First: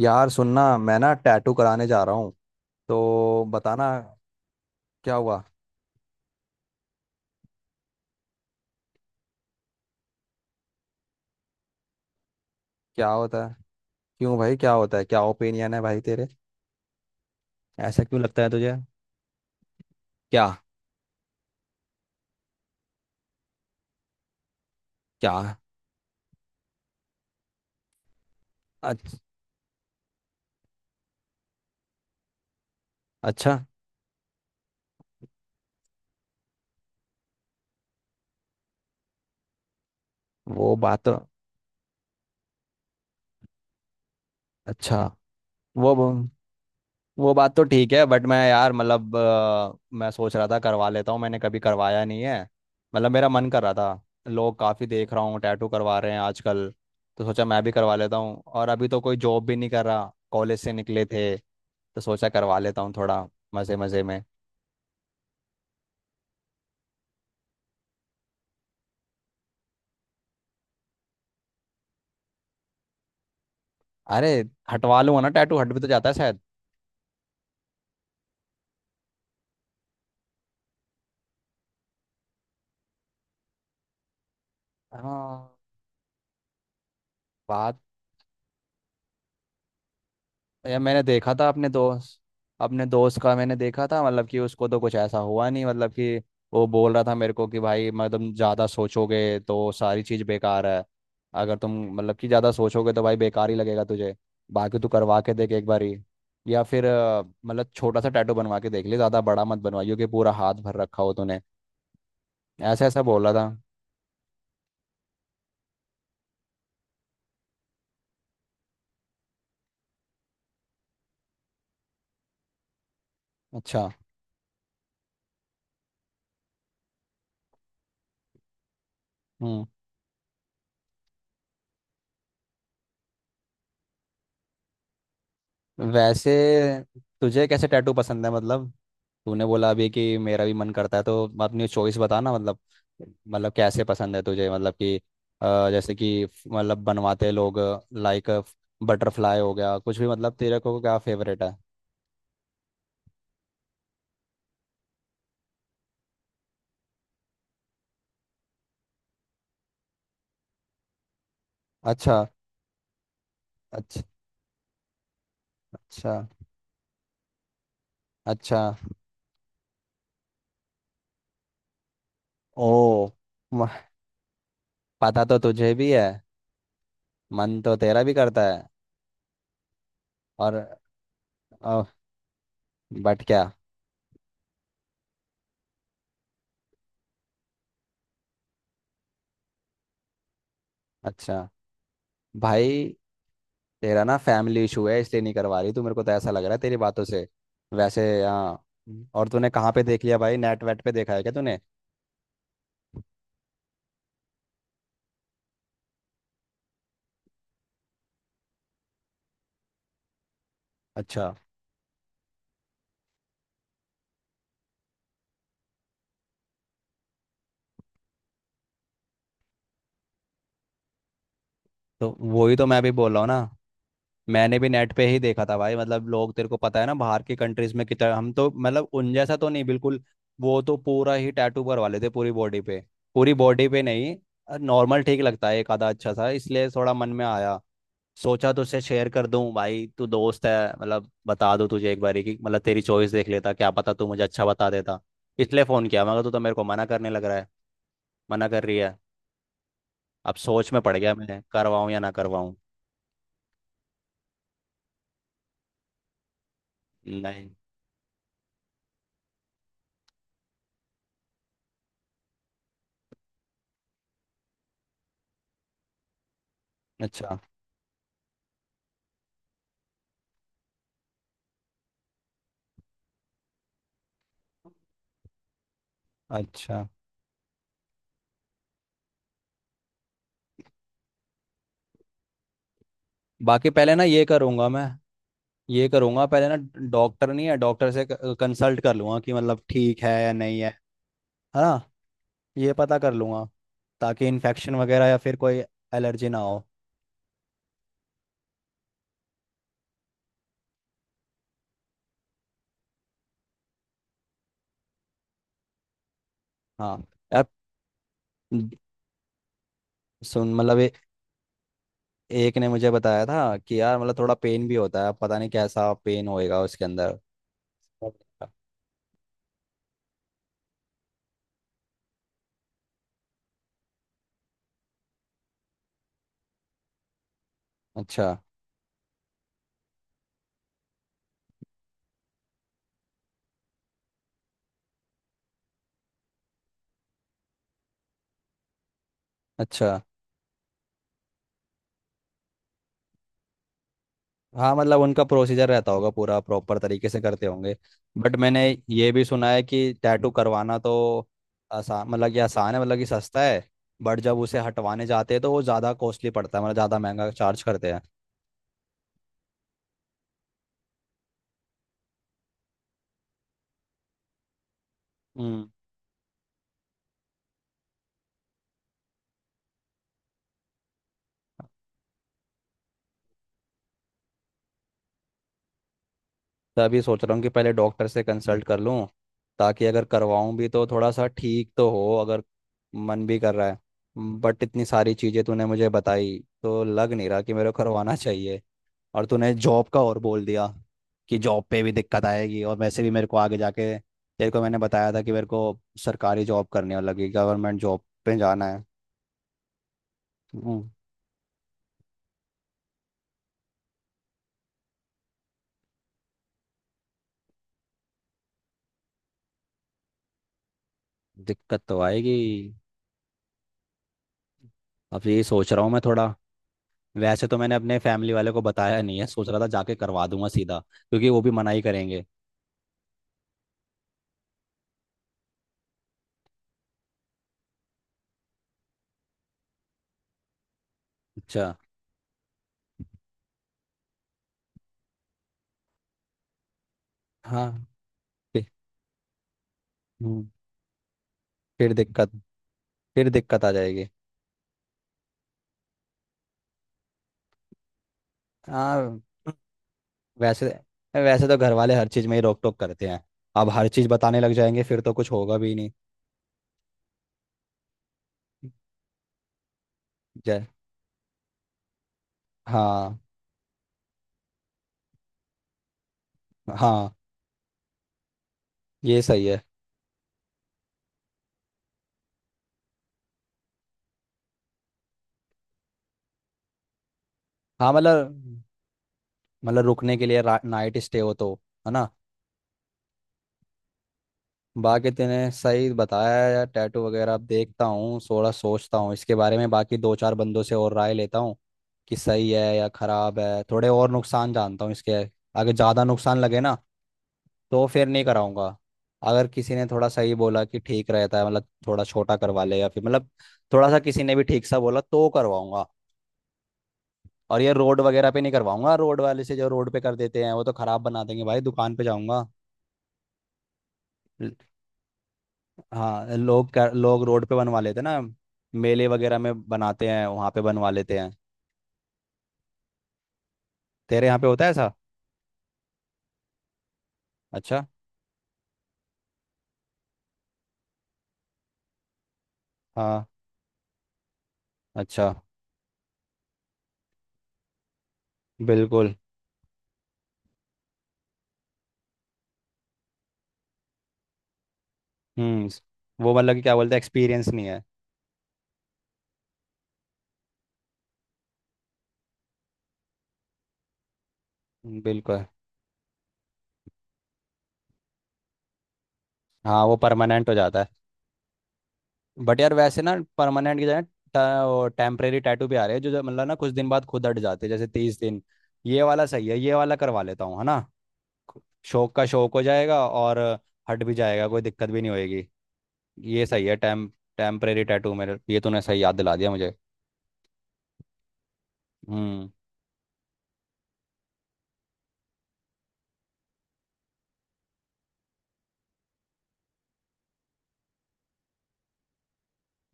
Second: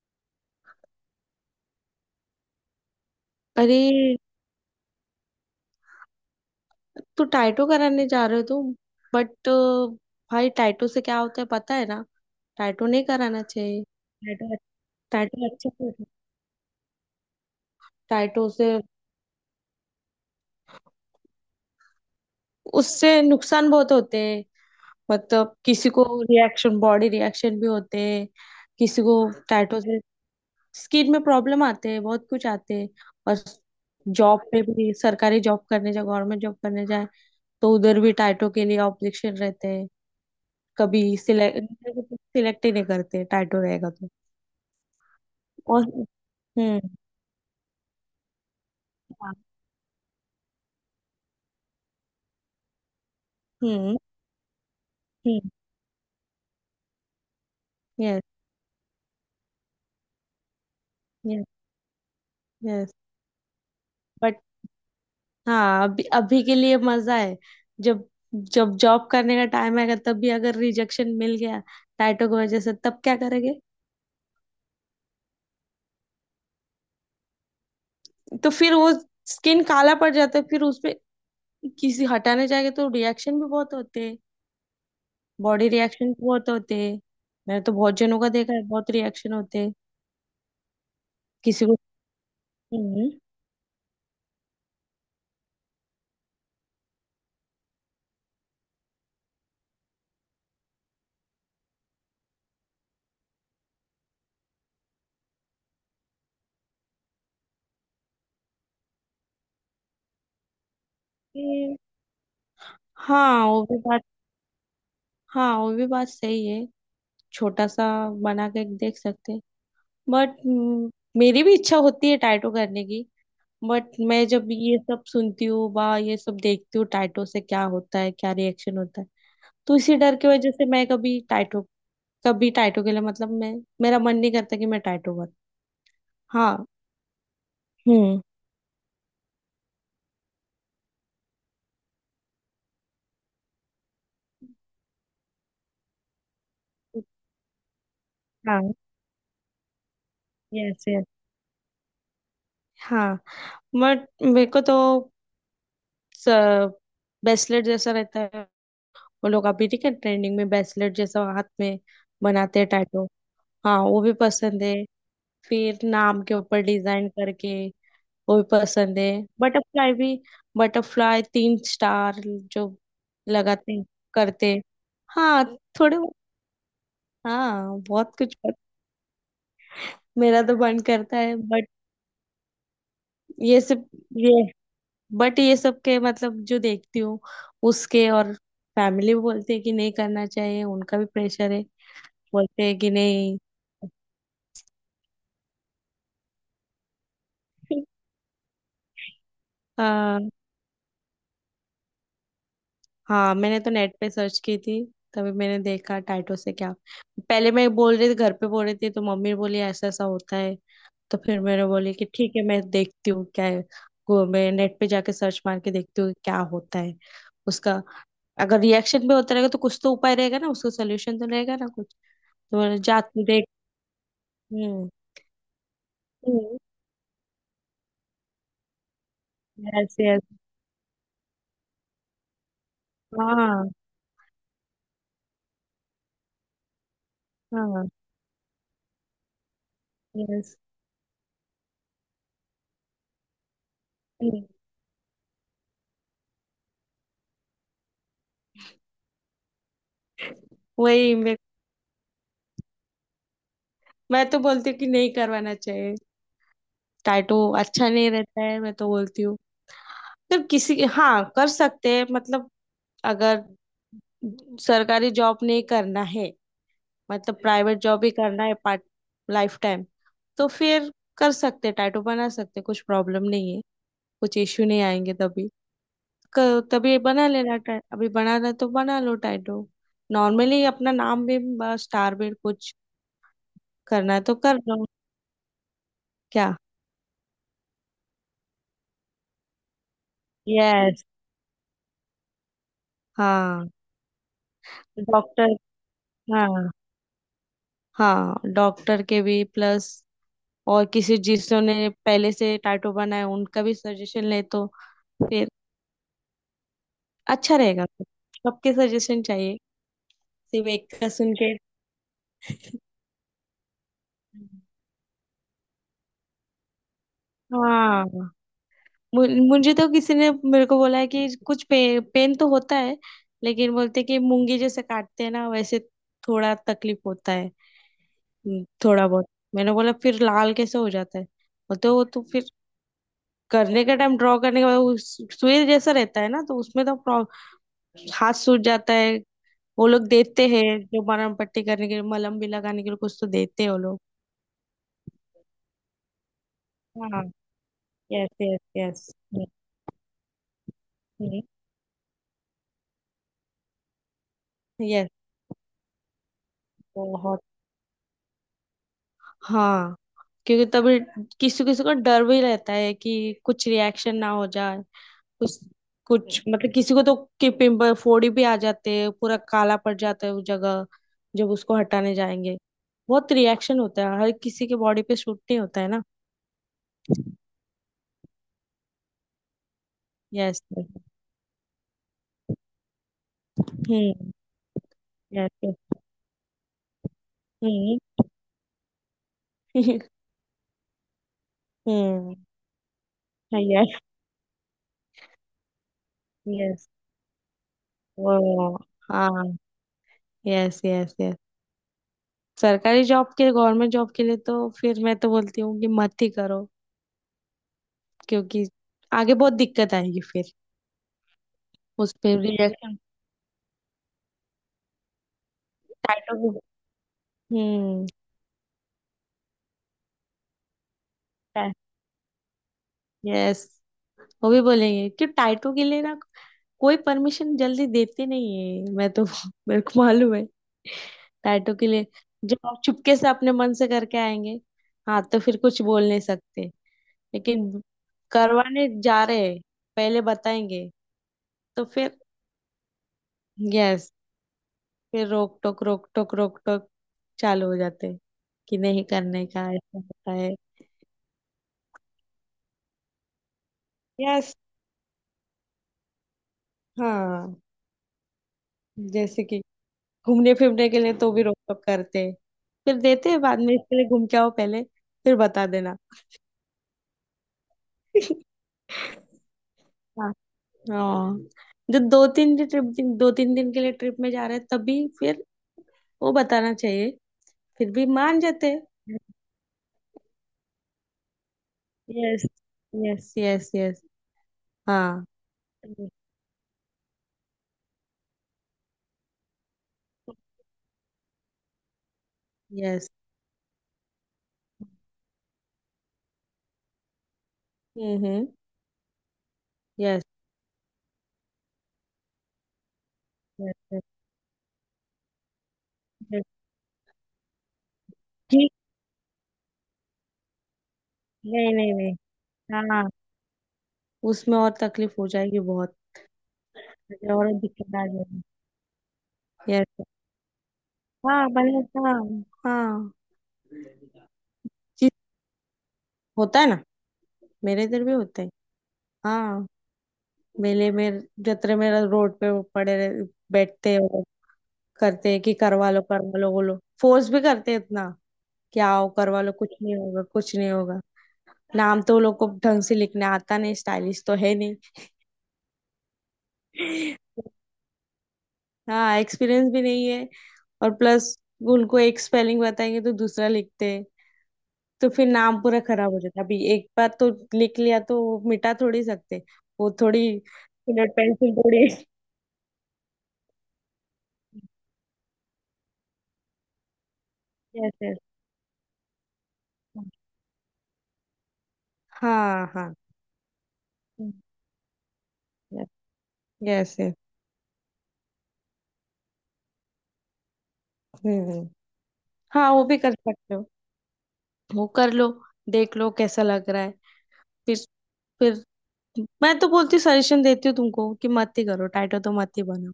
यार सुनना, मैं ना टैटू कराने जा रहा हूँ, तो अरे, बताना। क्या हुआ। तो टाइटो कराने जा रहे हो तुम? बट भाई, टाइटो से क्या होता है पता है ना? टाइटो नहीं क्या कराना होता है। चाहिए। क्यों टाइटो भाई, क्या होता है? क्या टाइटो अच्छा ओपिनियन है भाई होता है। तेरे? ऐसा क्यों लगता टाइटो है से, तुझे? क्या। उससे नुकसान बहुत होते हैं। क्या। मतलब किसी को रिएक्शन, बॉडी रिएक्शन भी होते हैं। किसी को अच- टाइटो से स्किन में प्रॉब्लम आते हैं, बहुत कुछ आते हैं। और अच्छा। जॉब पे भी, सरकारी जॉब करने जाए, गवर्नमेंट जॉब करने जाए तो उधर भी टाइटो के लिए ऑब्जेक्शन रहते हैं। वो कभी बात तो। सिलेक्ट सिलेक्ट ही नहीं करते टाइटो रहेगा तो। अच्छा। और वो हम्म। वो बात तो ठीक है, बट मैं यार, मतलब हाँ। मैं सोच रहा था करवा लेता हूँ, मैंने कभी करवाया नहीं है। मतलब मेरा मन कर रहा हम्म। था। लोग काफ़ी देख रहा हूँ हम्म। टैटू करवा रहे हैं आजकल। तो सोचा मैं भी करवा लेता यस, हूँ, और अभी तो कोई जॉब भी नहीं कर रहा, कॉलेज से निकले थे यस, तो सोचा करवा लेता यस। हूँ थोड़ा, मज़े मज़े में। बट हाँ, अभी अभी के लिए मजा है। जब जब जॉब करने का टाइम आएगा, तब भी अगर रिजेक्शन मिल गया टाइटो की वजह से, तब क्या करेंगे? अरे, हटवा लूंगा ना, टैटू हट भी तो जाता है शायद। तो फिर वो स्किन काला पड़ जाता है, फिर उसपे किसी हटाने जाएंगे तो रिएक्शन भी बहुत होते हैं। हाँ। बॉडी रिएक्शन भी बहुत होते हैं। मैंने तो बात। बहुत जनों का देखा है, बहुत रिएक्शन होते हैं या मैंने देखा था किसी को। अपने हम्म। दोस्त का मैंने देखा था, मतलब कि उसको तो कुछ ऐसा हुआ नहीं, मतलब कि वो बोल रहा था मेरे को कि भाई, मतलब ज़्यादा सोचोगे तो सारी चीज़ बेकार है। अगर तुम मतलब कि ज़्यादा सोचोगे तो भाई बेकार ही लगेगा तुझे। बाकी तू करवा के देख एक बार ही। या फिर मतलब छोटा सा टैटू बनवा के देख ले, ज़्यादा बड़ा मत बनवाइयो कि पूरा हाथ भर रखा हो तूने। ऐसा ऐसा बोला था। हाँ, वो भी बात। हाँ, वो भी बात सही है। छोटा सा बना के देख सकते हैं। बट मेरी भी इच्छा होती है टाइटो करने की। अच्छा। बट मैं जब ये सब सुनती हूँ, बा ये सब देखती हूँ, टाइटो से क्या होता है, क्या रिएक्शन होता है, हम्म। तो इसी डर की वजह से मैं कभी टाइटो, कभी टाइटो के लिए मतलब मैं, मेरा मन नहीं करता कि मैं टाइटो कर। वैसे हाँ। तुझे कैसे टैटू हम्म। पसंद है मतलब? तूने बोला अभी कि मेरा भी मन करता है, तो अपनी चॉइस बता ना मतलब। मतलब कैसे पसंद है तुझे, मतलब कि। जैसे कि मतलब बनवाते लोग। लाइक हाँ। बटरफ्लाई हो गया, कुछ भी, मतलब तेरे को यस, क्या यस। फेवरेट है? हाँ। बट मेरे को तो बेसलेट जैसा रहता है, वो लोग अभी ठीक है ट्रेंडिंग में, ब्रेसलेट जैसा हाथ में अच्छा। बनाते हैं टैटू। हाँ, वो अच्छा। भी पसंद है। फिर अच्छा। नाम के ऊपर डिजाइन करके, वो भी अच्छा। पसंद है। बटरफ्लाई भी, बटरफ्लाई तीन स्टार ओ। जो लगाते म- हैं, करते हैं। पता तो हाँ तुझे भी थोड़े, है। मन तो हाँ तेरा भी बहुत कुछ करता है। मेरा और तो मन करता है, बट बट क्या? ये सब ये बट ये सब के मतलब जो देखती हूँ उसके, और फैमिली बोलते हैं कि नहीं करना चाहिए, उनका भी अच्छा। प्रेशर है। बोलते हैं भाई, कि नहीं। तेरा ना फैमिली इशू है, इसलिए नहीं करवा रही तू, मेरे को तो ऐसा लग रहा है तेरी बातों से। वैसे हाँ। और तूने कहाँ पे देख लिया आ, भाई, नेट वेट पे देखा है क्या तूने? हाँ, मैंने तो नेट पे सर्च की थी, तभी मैंने देखा टाइटो से क्या। पहले मैं बोल रही थी, घर पे बोल रही थी तो मम्मी बोली ऐसा ऐसा होता है। तो अच्छा। फिर मैंने बोली कि ठीक है, मैं देखती हूँ क्या है। गो, मैं नेट पे जाके सर्च मार के देखती हूँ क्या होता है उसका। अगर रिएक्शन भी होता रहेगा तो कुछ तो उपाय रहेगा ना, उसका सोल्यूशन तो रहेगा ना कुछ। तो वही तो तो मैंने मैं भी जा बोल रहा तू हूँ देख। ना। मैंने भी हम्म। नेट पे ही देखा था भाई, मतलब लोग, तेरे को पता है ना, बाहर की कंट्रीज में कितना, हम तो मतलब उन जैसा तो नहीं यस, बिल्कुल। यस। वो तो पूरा ही टैटू करवा लेते पूरी बॉडी पे। पूरी बॉडी हाँ। पे नहीं। नॉर्मल ठीक लगता है एक आधा अच्छा सा, इसलिए थोड़ा मन में आया। हाँ। सोचा तो उसे शेयर कर दूं, भाई तू दोस्त यस। है। मतलब बता दूं तुझे एक बारी कि मतलब तेरी चॉइस देख लेता, क्या पता तू मुझे अच्छा बता देता। इसलिए फ़ोन किया, मगर तू तो मेरे को मना करने लग रहा है। मना कर रही है। अब सोच में पड़ गया वही मैं मैं, करवाऊं या ना करवाऊं। मैं तो बोलती हूँ कि नहीं करवाना चाहिए। टैटू नहीं। अच्छा नहीं रहता है, मैं तो बोलती हूँ। मतलब किसी, हाँ कर सकते हैं मतलब। अगर सरकारी जॉब नहीं करना है, मतलब अच्छा। प्राइवेट जॉब ही करना है पार्ट, लाइफ टाइम, तो फिर कर सकते हैं, टैटू बना सकते हैं, कुछ प्रॉब्लम नहीं है, कुछ इश्यू नहीं आएंगे तभी। अच्छा। तभी बना लेना। अभी बनाना है तो बना लो टैटू। नॉर्मली अपना नाम भी, स्टार भी, कुछ बाकी पहले ना करना है ये तो कर करूंगा मैं। लो। ये करूंगा पहले क्या? ना। डॉक्टर नहीं है, डॉक्टर से कंसल्ट कर लूंगा कि मतलब ठीक है या नहीं है। यस। है ना। ये पता कर लूंगा, हाँ। ताकि इन्फेक्शन वगैरह या फिर डॉक्टर। कोई एलर्जी ना हो। हाँ। हाँ, डॉक्टर के भी प्लस और किसी जिन्होंने पहले से टाटू बनाए उनका भी सजेशन ले तो फिर हाँ। यार, अच्छा रहेगा। सबके सजेशन चाहिए, सुन सिर्फ मतलब, एक ये का सुन के। एक ने मुझे बताया था कि यार, मतलब थोड़ा पेन भी होता है, पता नहीं कैसा पेन होएगा उसके अंदर। हाँ। मु- मुझे तो किसी ने मेरे को बोला है कि पेन तो होता है, लेकिन बोलते कि मूंगी जैसे काटते हैं ना, वैसे थोड़ा तकलीफ होता है। अच्छा। थोड़ा बहुत। मैंने बोला फिर लाल कैसे हो जाता है, बोलते वो तो फिर करने का टाइम, ड्रॉ करने का बाद वो सुई जैसा रहता है ना, तो उसमें तो हाथ सूज जाता है। वो अच्छा। लोग देते हैं जो मरहम पट्टी करने के लिए, मलहम भी लगाने के लिए कुछ तो देते हैं वो लोग। हाँ मतलब उनका प्रोसीजर रहता होगा पूरा, प्रॉपर तरीके से हाँ। करते होंगे। यस, बट यस, मैंने यस। ये भी सुना है कि टैटू करवाना तो आसान, मतलब कि आसान है, मतलब कि सस्ता है। बट जब उसे हटवाने यस। जाते हैं तो वो ज़्यादा कॉस्टली पड़ता है, मतलब ज़्यादा महंगा बहुत। चार्ज करते हाँ। क्योंकि तभी किसी किसी को डर भी रहता है कि कुछ रिएक्शन ना हो जाए। कुछ हैं। कुछ मतलब किसी को तो कि पिंपल फोड़ी भी आ जाते हैं, पूरा काला पड़ जाता है वो जगह, जब उसको हटाने जाएंगे। बहुत रिएक्शन होता है, हर किसी के बॉडी पे शूट नहीं होता है ना। तो अभी सोच रहा हूँ कि पहले डॉक्टर से कंसल्ट कर लूँ, ताकि अगर करवाऊँ यस। भी तो थोड़ा सा ठीक तो हो, अगर मन भी कर रहा है। हम्म। बट इतनी सारी चीज़ें तूने यस। मुझे बताई, तो लग नहीं रहा कि मेरे को हम्म। करवाना चाहिए। और तूने जॉब का और बोल दिया कि जॉब पे भी दिक्कत हम्म। आएगी, और वैसे भी मेरे को आगे यस, जाके, तेरे को मैंने बताया था कि मेरे को सरकारी जॉब यस। करनी, और लगी गवर्नमेंट जॉब पे जाना वो, है। हाँ। Yes, hmm. Yes, yes. सरकारी जॉब के, गवर्नमेंट जॉब के लिए तो फिर मैं तो बोलती हूँ कि मत ही करो, क्योंकि आगे बहुत दिक्कत आएगी फिर। दिक्कत तो उस पे आएगी। रिजेक्शन, अब यही सोच रहा हूँ मैं थोड़ा। टाइटो को। वैसे तो मैंने अपने हम्म। फैमिली वाले को बताया नहीं है, सोच रहा था जाके करवा दूंगा सीधा, क्योंकि वो भी मना ही करेंगे। यस। वो भी बोलेंगे कि टाइटो के लिए ना कोई परमिशन जल्दी देते नहीं है। मैं तो मेरे को मालूम है, अच्छा। टैटू के लिए जब आप चुपके से अपने मन से करके आएंगे, हाँ तो फिर कुछ बोल नहीं सकते। हाँ। लेकिन फि- करवाने जा रहे हैं, पहले हम्म। बताएंगे तो फिर फिर। दिक्कत फिर दिक्कत आ जाएगी। यस। फिर रोक टोक चालू हो जाते हैं कि नहीं हाँ। करने का, ऐसा होता है। वैसे वैसे तो घर वाले हर चीज़ में ही रोक टोक करते हैं। अब हर चीज़ बताने लग यस। जाएंगे, फिर तो कुछ होगा भी नहीं। हाँ। जैसे कि घूमने जय। फिरने के लिए तो भी रोक टोक करते हैं, फिर हाँ। देते हैं बाद में, इसके लिए घूम के आओ पहले, फिर बता देना। हाँ। ये सही है। हाँ। हाँ। जो दो तीन दिन ट्रिप दिन दो तीन दिन के लिए ट्रिप में जा रहे हैं, तभी फिर वो बताना चाहिए, फिर हाँ भी मान मतलब, जाते हैं। रुकने के लिए नाइट स्टे हो तो, है ना। Yes, yes, yes. यस। हाँ। बाकी तूने सही बताया है यार, टैटू वगैरह अब देखता हूँ, थोड़ा सोचता हूँ इसके बारे में, बाकी दो चार बंदों से और राय लेता हूँ कि सही है या यस। खराब है, थोड़े और नुकसान जानता हूँ इसके। अगर ज़्यादा नुकसान लगे ना, तो फिर नहीं हम्म। कराऊंगा। अगर किसी ने थोड़ा यस, सही बोला कि ठीक रहता है, मतलब थोड़ा छोटा करवा ले, या फिर मतलब थोड़ा सा यस, किसी ने भी ठीक सा बोला तो करवाऊंगा। यस। और ये रोड वगैरह पे नहीं ठीक। करवाऊंगा, रोड वाले से, जो रोड पे कर देते हैं वो तो खराब बना देंगे भाई, नहीं, नहीं, दुकान पे नहीं। जाऊंगा। हाँ। उसमें और तकलीफ हो जाएगी बहुत, हाँ, लोग रोड और पे बनवा दिक्कत लेते हैं आ ना। जाएगी। मेले वगैरह में यस। बनाते हैं, वहाँ पे बनवा लेते हैं। हाँ भले। हाँ। हाँ। तेरे यहाँ पे होता है ऐसा? होता है ना, मेरे अच्छा। इधर भी होता है। हाँ, मेले में, जत्रे में रोड पे वो हाँ। बैठते हैं और करते अच्छा। हैं कि करवा लो, करवा लो। वो लोग फोर्स भी करते हैं इतना कि आओ, बिल्कुल। करवा लो, कुछ नहीं होगा, कुछ नहीं होगा। नाम तो वो लोग को ढंग से लिखना आता नहीं, स्टाइलिश तो है नहीं। हम्म। वो मतलब कि क्या बोलते हैं, एक्सपीरियंस नहीं है। हाँ, एक्सपीरियंस भी नहीं है। और प्लस, उनको एक स्पेलिंग बताएंगे तो दूसरा लिखते हैं, तो फिर बिल्कुल। नाम पूरा खराब हो जाता है। अभी एक बार तो लिख लिया तो वो मिटा थोड़ी सकते, हाँ वो वो थोड़ी परमानेंट हो जाता है। पेंसिल थोड़ी। बट यार वैसे ना, परमानेंट की जगह टेम्परेरी टैटू भी आ रहे हैं, जो जो मतलब ना कुछ दिन बाद खुद हट जाते हैं, जैसे तीस यस। दिन ये वाला सही है, ये वाला करवा लेता हूँ, है ना। शौक का शौक हो हाँ, हाँ। जाएगा, और हट भी जाएगा, कोई दिक्कत भी नहीं होगी। यस, ये सही है, यस। टेम्परेरी टैटू, मेरे, ये तूने सही याद दिला दिया मुझे। हम्म। हम्म। हाँ, वो भी कर सकते हो। वो कर लो, देख लो कैसा लग रहा है। फिर फिर मैं तो बोलती, सजेशन देती हूँ तुमको कि मत ही करो, टाइटो तो मत ही बनाओ।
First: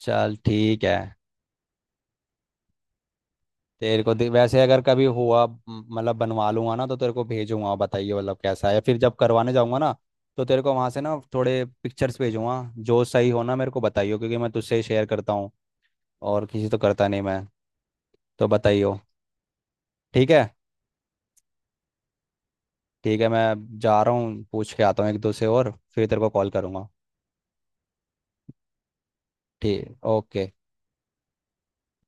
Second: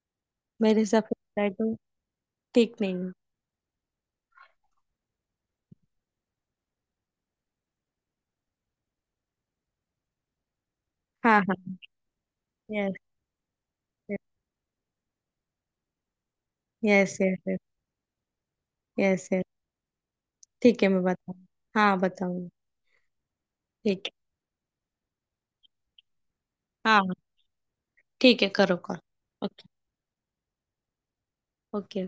चल मेरे ठीक है। हिसाब से टाइटो ठीक नहीं है। वैसे अगर कभी हुआ, मतलब बनवा लूंगा ना, तो तेरे को भेजूंगा, बताइए मतलब कैसा है, फिर जब करवाने जाऊंगा ना, तो तेरे को वहां से ना हाँ, थोड़े हाँ। पिक्चर्स भेजूंगा, यस, जो सही हो ना मेरे को बताइयो, क्योंकि मैं तुझसे ही शेयर करता हूँ, और किसी से तो करता यस, नहीं यस। मैं। यस, तो बताइयो। Yes, yes. ठीक है। ठीक है, मैं बताऊँ। हाँ, बताऊंगी। ठीक है, मैं जा ठीक है। रहा हूँ, पूछ के आता हूँ एक दो से, और फिर तेरे को कॉल करूंगा। हाँ, हाँ, ठीक है, करो करो, ओके। ठीक, ओके। ओके।